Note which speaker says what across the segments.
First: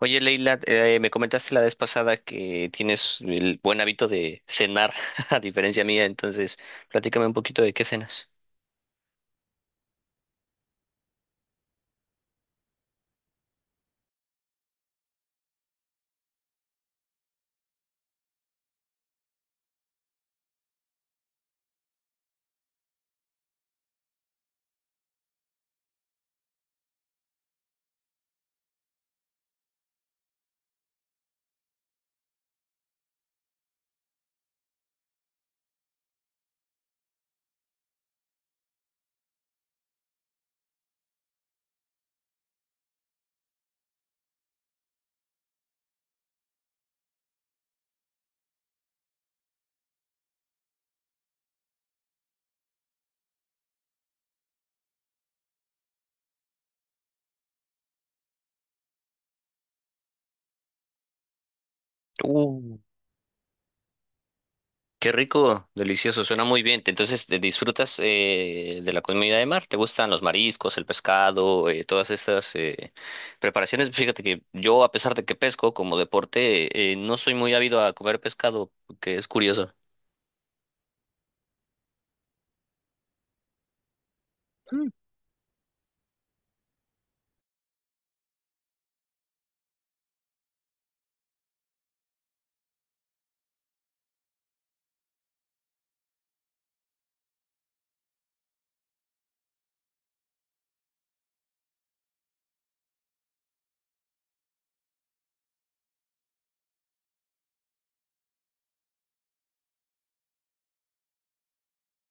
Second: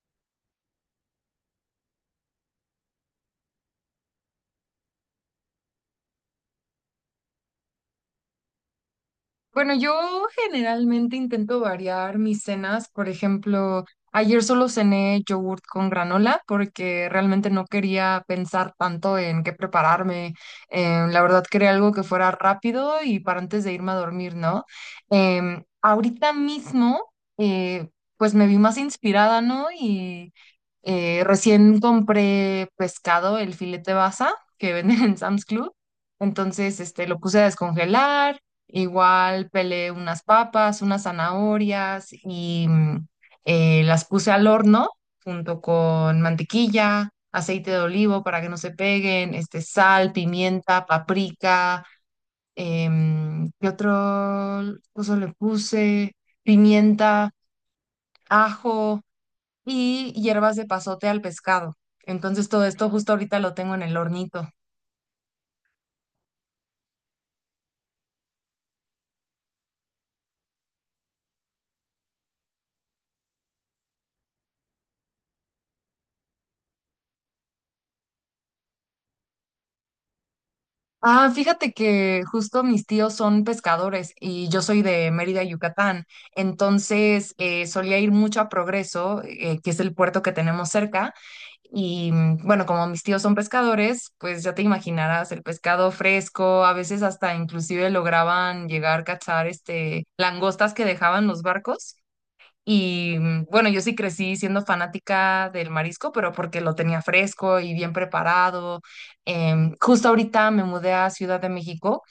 Speaker 1: Oye, Leila, me comentaste la vez pasada que tienes el buen hábito de cenar, a diferencia mía, entonces platícame un poquito de qué cenas.
Speaker 2: Bueno, yo generalmente intento variar mis cenas. Por ejemplo, ayer solo cené yogurt con granola porque realmente no quería pensar tanto en qué prepararme. La verdad quería algo que fuera rápido y para antes de irme a dormir, ¿no? Ahorita mismo, eh, pues me vi más inspirada, ¿no? Y recién compré pescado, el filete basa que venden en Sam's Club. Entonces, este, lo puse a descongelar. Igual pelé unas papas, unas zanahorias y las puse al horno junto con mantequilla, aceite de olivo para que no se peguen, este, sal, pimienta, paprika, ¿qué otro cosa le puse? Pimienta, ajo y hierbas de pasote al pescado. Entonces todo
Speaker 1: Uh,
Speaker 2: esto justo ahorita lo tengo en el hornito.
Speaker 1: Qué rico, delicioso, suena muy bien. Entonces, ¿te ¿disfrutas de la comida de mar? ¿Te gustan los mariscos, el pescado, todas estas preparaciones? Fíjate que yo, a pesar de que pesco como deporte, no soy muy ávido a comer pescado, que es curioso.
Speaker 2: Ah, fíjate que justo mis tíos son pescadores y yo soy de Mérida, Yucatán. Entonces, solía ir mucho a Progreso, que es el puerto que tenemos cerca. Y bueno, como mis tíos son pescadores, pues ya te imaginarás el pescado fresco, a veces hasta inclusive lograban llegar a cazar este langostas que dejaban los barcos. Y bueno, yo sí crecí siendo fanática del marisco, pero porque lo tenía fresco y bien preparado. Justo ahorita me mudé a Ciudad de México,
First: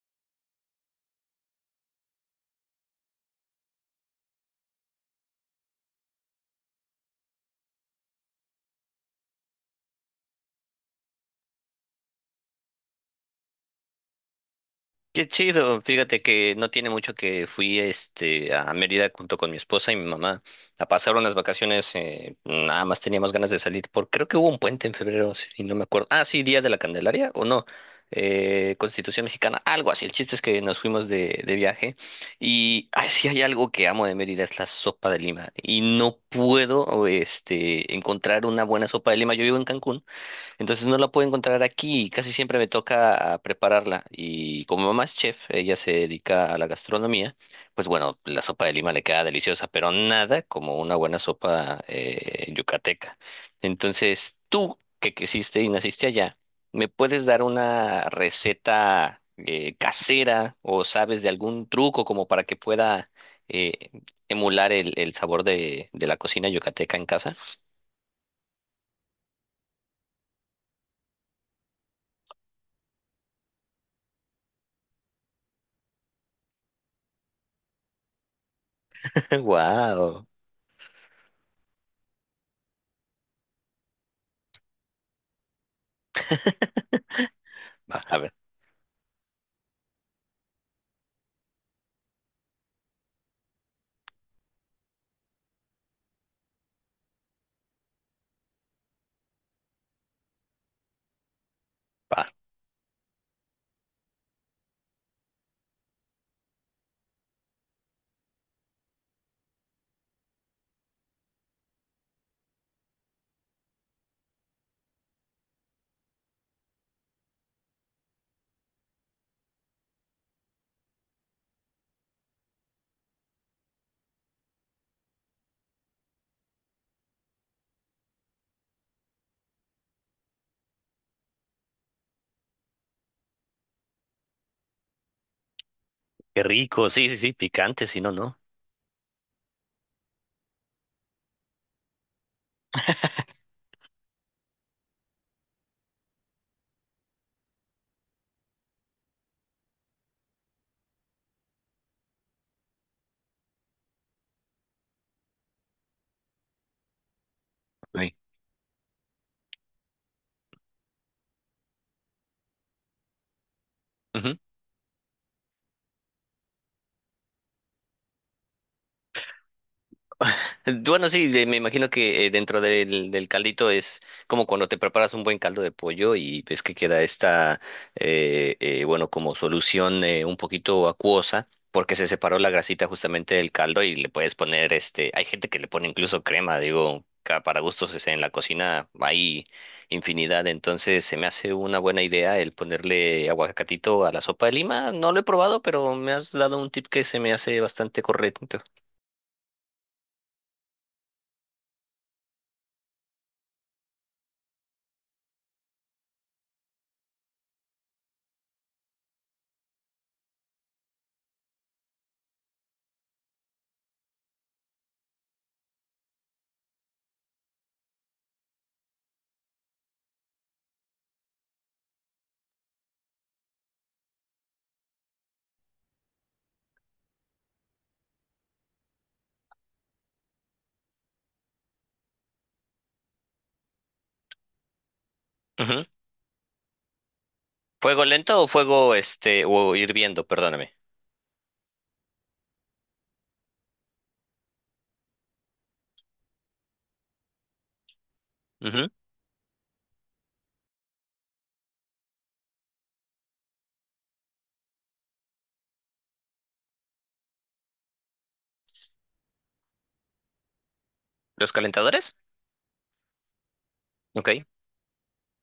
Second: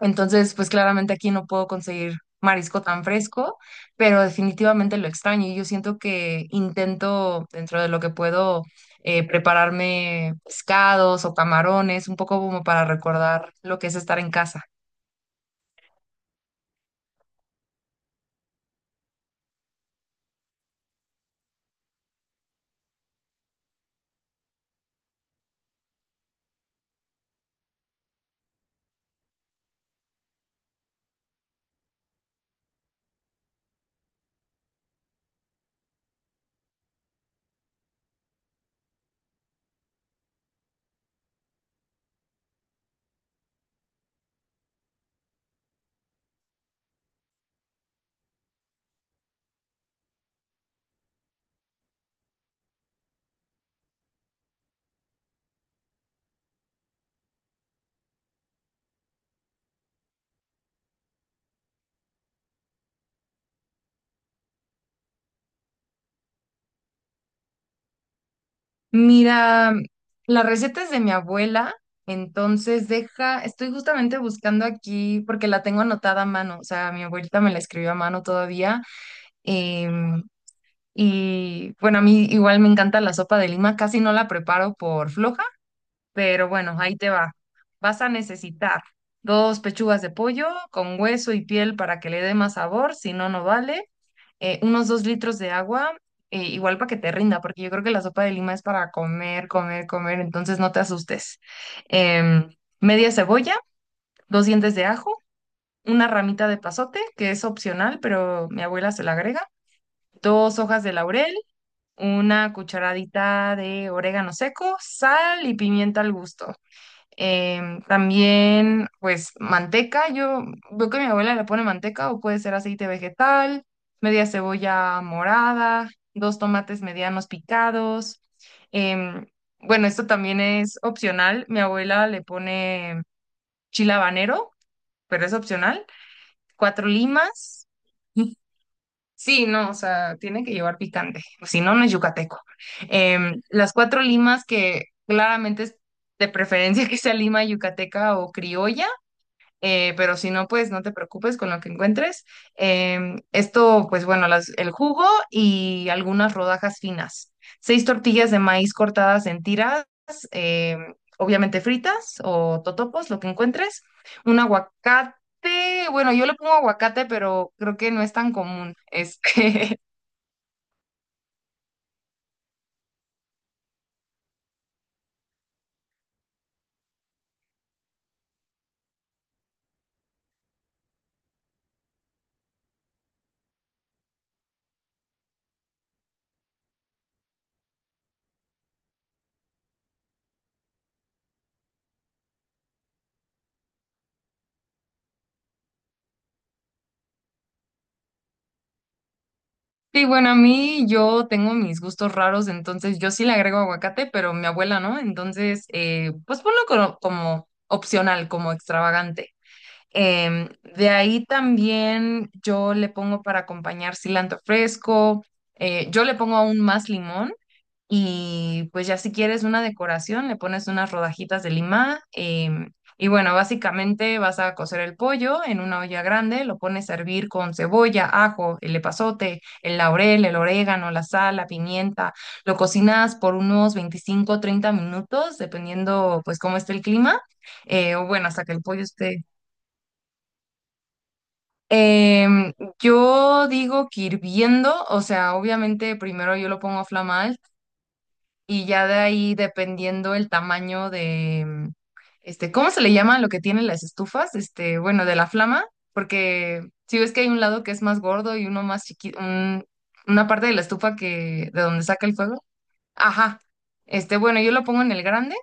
Speaker 2: entonces pues claramente aquí no puedo conseguir marisco tan fresco, pero definitivamente lo extraño y yo siento que intento dentro de lo que puedo, prepararme pescados o camarones, un poco como para recordar lo que es estar en casa.
Speaker 1: Qué chido, fíjate que no tiene mucho que fui este a Mérida junto con mi esposa y mi mamá a pasar unas vacaciones, nada más teníamos ganas de salir, porque creo que hubo un puente en febrero, y no me acuerdo. Ah, sí, Día de la Candelaria o no, Constitución Mexicana, algo así. El chiste es que nos fuimos de viaje y ay, sí hay algo que amo de Mérida, es la sopa de lima. Y no puedo este encontrar una buena sopa de lima. Yo vivo en Cancún. Entonces no la puedo encontrar aquí y casi siempre me toca ah, prepararla. Y como mi mamá es chef, ella se dedica a la gastronomía, pues bueno, la sopa de lima le queda deliciosa, pero nada como una buena sopa yucateca. Entonces tú, que creciste y naciste allá, ¿me puedes dar una receta casera o sabes de algún truco como para que pueda eh, emular el sabor de la cocina yucateca en casa?
Speaker 2: Mira, la receta es de mi abuela, entonces deja, estoy justamente buscando aquí porque la tengo anotada a mano, o sea, mi abuelita me la escribió a mano todavía. em,
Speaker 1: ¡Wow!
Speaker 2: y bueno, a mí igual me encanta la sopa de lima, casi no la preparo por floja, pero bueno, ahí te va. Vas a
Speaker 1: A ver.
Speaker 2: necesitar dos pechugas de pollo con hueso y piel para que le dé más sabor, si no, no vale. Unos dos litros de agua, igual para que te rinda, porque yo creo que la sopa de lima es para comer, comer, comer, entonces no te asustes.
Speaker 1: Va.
Speaker 2: Em, Media cebolla, dos dientes de ajo, una ramita de pasote, que es opcional, pero mi abuela se la agrega, dos hojas de laurel, una cucharadita de orégano seco, sal y pimienta al gusto. También, pues, manteca. Yo veo que mi abuela le pone manteca o puede ser aceite vegetal, media cebolla morada, dos tomates medianos picados. Em, bueno, esto también es opcional. Mi abuela le pone chile habanero, pero es opcional.
Speaker 1: Qué
Speaker 2: Cuatro
Speaker 1: rico, sí, sí, sí,
Speaker 2: limas.
Speaker 1: picante, si no, no.
Speaker 2: Sí, no, o sea, tiene que llevar picante, o si no, no es yucateco. Las cuatro limas que claramente es de preferencia que sea lima yucateca o criolla, pero si no, pues no te preocupes con lo que encuentres. Esto, pues bueno, las- el jugo y algunas rodajas finas. Seis
Speaker 1: Sí.
Speaker 2: tortillas de maíz cortadas en tiras, obviamente fritas o totopos, lo que encuentres.
Speaker 1: Ujú.
Speaker 2: Un aguacate, bueno, yo le pongo aguacate, pero creo que no es tan común. Este.
Speaker 1: Bueno, sí, de- me imagino que dentro del, del caldito es como cuando te preparas un buen caldo de pollo y ves que queda esta, bueno, como solución un poquito acuosa, porque se separó la grasita justamente del caldo y le puedes poner, este, hay gente que le pone incluso crema, digo, ca- para gustos, o sea, en la cocina hay infinidad, entonces se me hace una buena idea el ponerle aguacatito a la sopa de lima. No lo he probado, pero me has dado un tip que se me hace bastante correcto.
Speaker 2: Sí, bueno, a mí yo tengo mis gustos raros, entonces yo sí le agrego aguacate, pero mi abuela no, entonces pues ponlo como opcional, como extravagante. Em, de ahí también yo le pongo para acompañar cilantro fresco, yo le pongo aún más limón y pues ya si quieres una decoración le pones unas rodajitas de lima. Y bueno, básicamente vas a cocer el pollo en una olla grande, lo pones a hervir con cebolla, ajo, el epazote, el laurel, el orégano, la sal, la pimienta, lo cocinas por unos 25 o 30 minutos dependiendo pues cómo esté el clima,
Speaker 1: ¿Fuego
Speaker 2: o bueno,
Speaker 1: lento
Speaker 2: hasta
Speaker 1: o
Speaker 2: que el
Speaker 1: fuego
Speaker 2: pollo esté...
Speaker 1: este o hirviendo? Perdóname.
Speaker 2: Em, yo digo que hirviendo, o sea, obviamente primero yo lo pongo a flamar y ya
Speaker 1: Ujú.
Speaker 2: de ahí dependiendo el tamaño de, este, ¿cómo se le llama lo que tienen las estufas? Este, bueno, de la flama, porque si ves que hay un lado que es más gordo y uno más chiquito, una parte de la estufa que,
Speaker 1: ¿Los
Speaker 2: de donde saca
Speaker 1: calentadores?
Speaker 2: el fuego. Ajá. Este,
Speaker 1: Ok.
Speaker 2: bueno, yo lo pongo en el grande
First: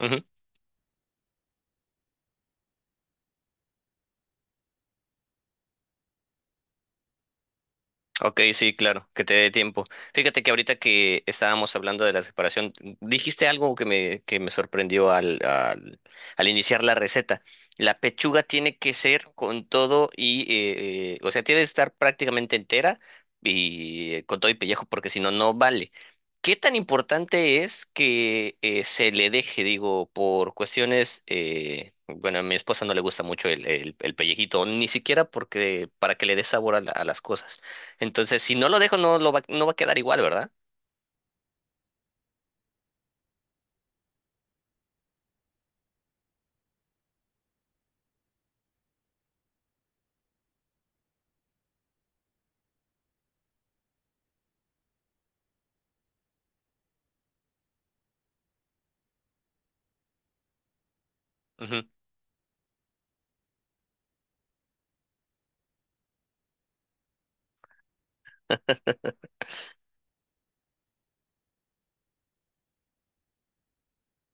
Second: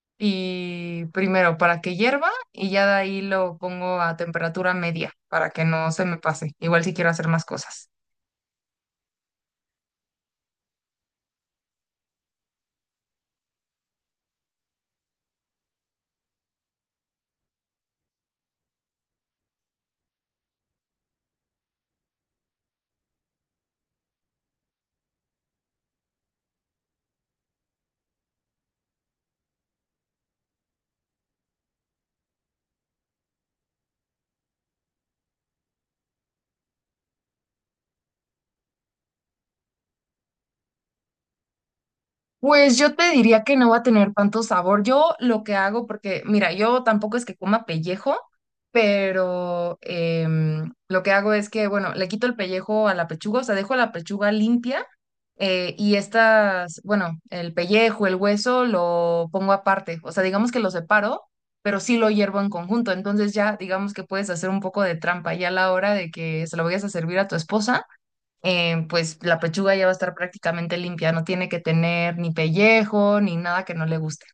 Speaker 1: Ujú.
Speaker 2: y primero para que hierva y ya de ahí lo pongo a temperatura media para que no se me pase. Igual si quiero hacer más cosas.
Speaker 1: Ok, sí, claro, que te dé tiempo. Fíjate que ahorita que estábamos hablando de la separación, dijiste algo que me sorprendió al iniciar la receta. La pechuga tiene que ser con todo y, o sea, tiene que estar prácticamente entera y con todo y pellejo, porque si no, no vale. ¿Qué tan importante es que se le deje, digo, por cuestiones, bueno, a mi esposa no le gusta mucho el pellejito, ni siquiera porque, para que le dé sabor a la- a las cosas. Entonces, si no lo dejo, no lo va, no va a quedar igual, ¿verdad?
Speaker 2: Pues yo te diría que no va a tener tanto sabor. Yo lo que hago, porque mira, yo tampoco es que coma pellejo, pero lo que hago es que, bueno, le quito el pellejo a la pechuga, o sea, dejo la pechuga limpia. Y estas, bueno, el pellejo, el hueso, lo pongo aparte. O sea, digamos que lo separo, pero
Speaker 1: Ujú.
Speaker 2: sí lo hiervo en conjunto. Entonces ya, digamos que puedes hacer un poco de trampa. Ya a la hora de que se lo vayas a servir a tu esposa, pues la pechuga ya va a estar prácticamente limpia. No tiene que tener ni pellejo, ni nada que no le guste.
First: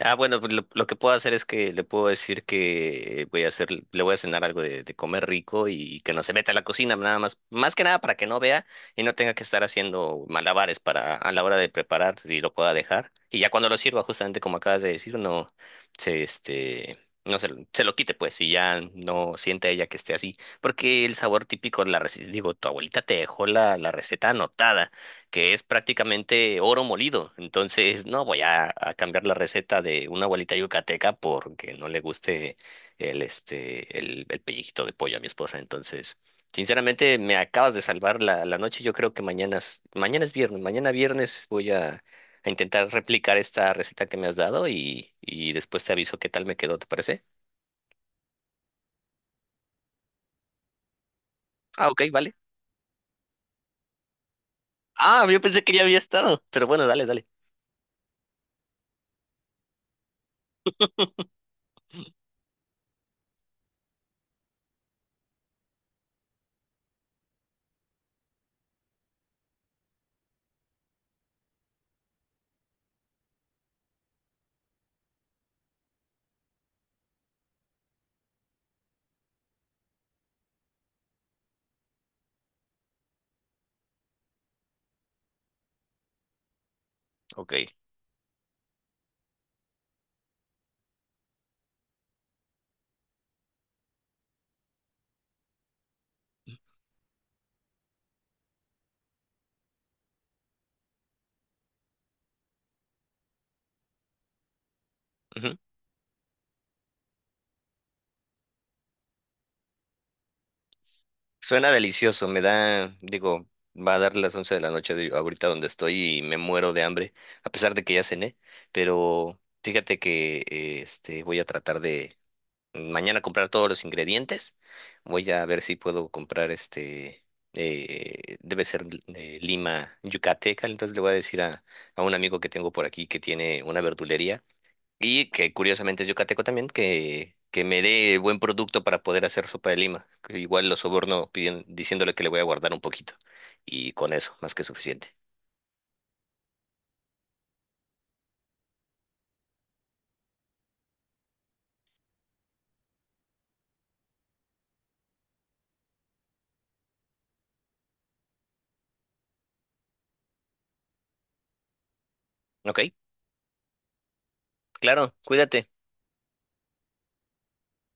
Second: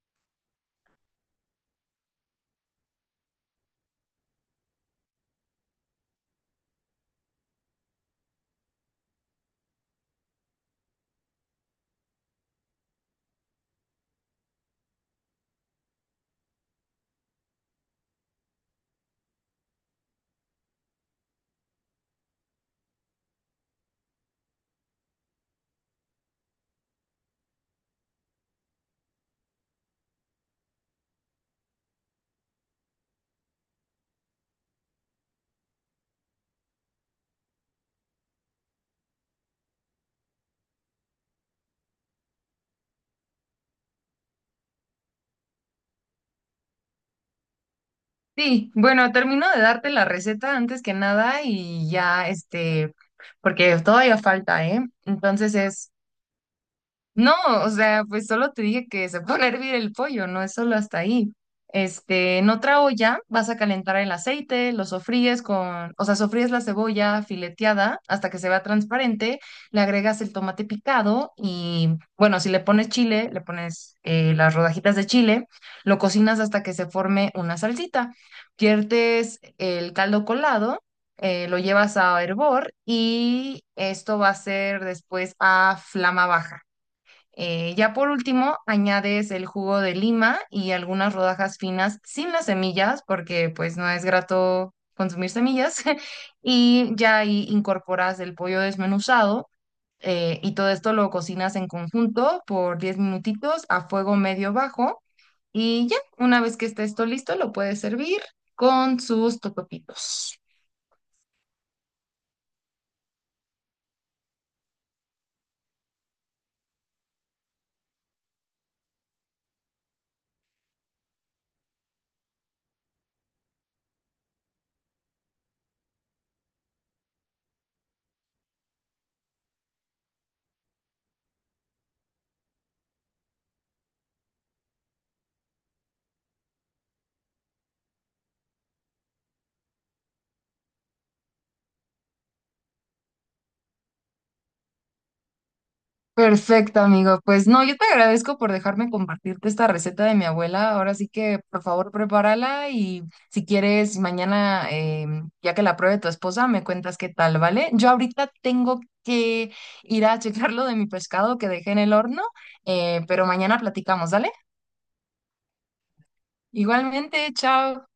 Speaker 1: Ah, bueno, pues lo que puedo hacer es que le puedo decir que voy a hacer, le voy a cenar algo de comer rico y que no se meta a la cocina, nada más, más que nada para que no vea y no tenga que estar haciendo malabares para a la hora de preparar y lo pueda dejar. Y ya cuando lo sirva, justamente como acabas de decir, no se este no se, lo- se lo quite pues y ya no sienta ella que esté así, porque el sabor típico la reci- digo, tu abuelita te dejó la receta anotada, que es prácticamente oro molido. Entonces, no voy a cambiar la receta de una abuelita yucateca porque no le guste el, este, el pellizquito de pollo a mi esposa. Entonces, sinceramente, me acabas de salvar la noche. Yo creo que mañana es viernes. Mañana viernes voy a intentar replicar esta receta que me has dado y después te aviso qué tal me quedó, ¿te parece?
Speaker 2: Sí, bueno, termino de darte la receta antes que nada
Speaker 1: Ah,
Speaker 2: y
Speaker 1: ok,
Speaker 2: ya,
Speaker 1: vale.
Speaker 2: este, porque todavía falta, ¿eh?
Speaker 1: Ah, yo
Speaker 2: Entonces
Speaker 1: pensé que ya
Speaker 2: es...
Speaker 1: había estado, pero bueno, dale, dale.
Speaker 2: No, o sea, pues solo te dije que se pone a hervir el pollo, no es solo hasta ahí. Este, en otra olla vas a calentar el aceite, lo sofríes con, o sea, sofríes la cebolla fileteada hasta que se vea transparente, le agregas el tomate picado y, bueno, si le pones chile, le pones las rodajitas de chile, lo cocinas hasta que se forme una salsita. Viertes el caldo colado, lo llevas a hervor y esto va a ser después a flama baja.
Speaker 1: Ok.
Speaker 2: Ya por último, añades el jugo de lima y algunas rodajas finas sin las semillas, porque pues no es grato consumir semillas. Y ya ahí incorporas el pollo desmenuzado, y todo esto lo cocinas en conjunto por 10 minutitos a fuego medio bajo.
Speaker 1: Ujú.
Speaker 2: Y ya, una vez que esté esto listo, lo puedes servir con sus totopitos.
Speaker 1: Suena delicioso, me da, digo, va a dar las 11 de la noche de- ahorita donde estoy y me muero de hambre, a pesar de que ya cené, pero fíjate que este voy a tratar de mañana comprar todos los ingredientes. Voy a ver si puedo comprar este debe ser lima yucateca, entonces le voy a decir a un amigo que tengo por aquí que tiene una verdulería y que curiosamente es yucateco también, que me dé buen producto para poder hacer sopa de lima. Que igual lo soborno pidien- diciéndole que le voy a guardar un poquito. Y con eso, más que suficiente.
Speaker 2: Perfecto, amigo. Pues no, yo te agradezco por dejarme compartirte esta receta de mi abuela. Ahora sí que, por favor, prepárala y si quieres, mañana, ya que la pruebe tu esposa, me cuentas qué tal, ¿vale? Yo ahorita tengo que ir a checar lo de mi pescado que dejé en el horno,
Speaker 1: Ok,
Speaker 2: pero mañana platicamos, ¿vale?
Speaker 1: claro, cuídate.
Speaker 2: Igualmente, chao.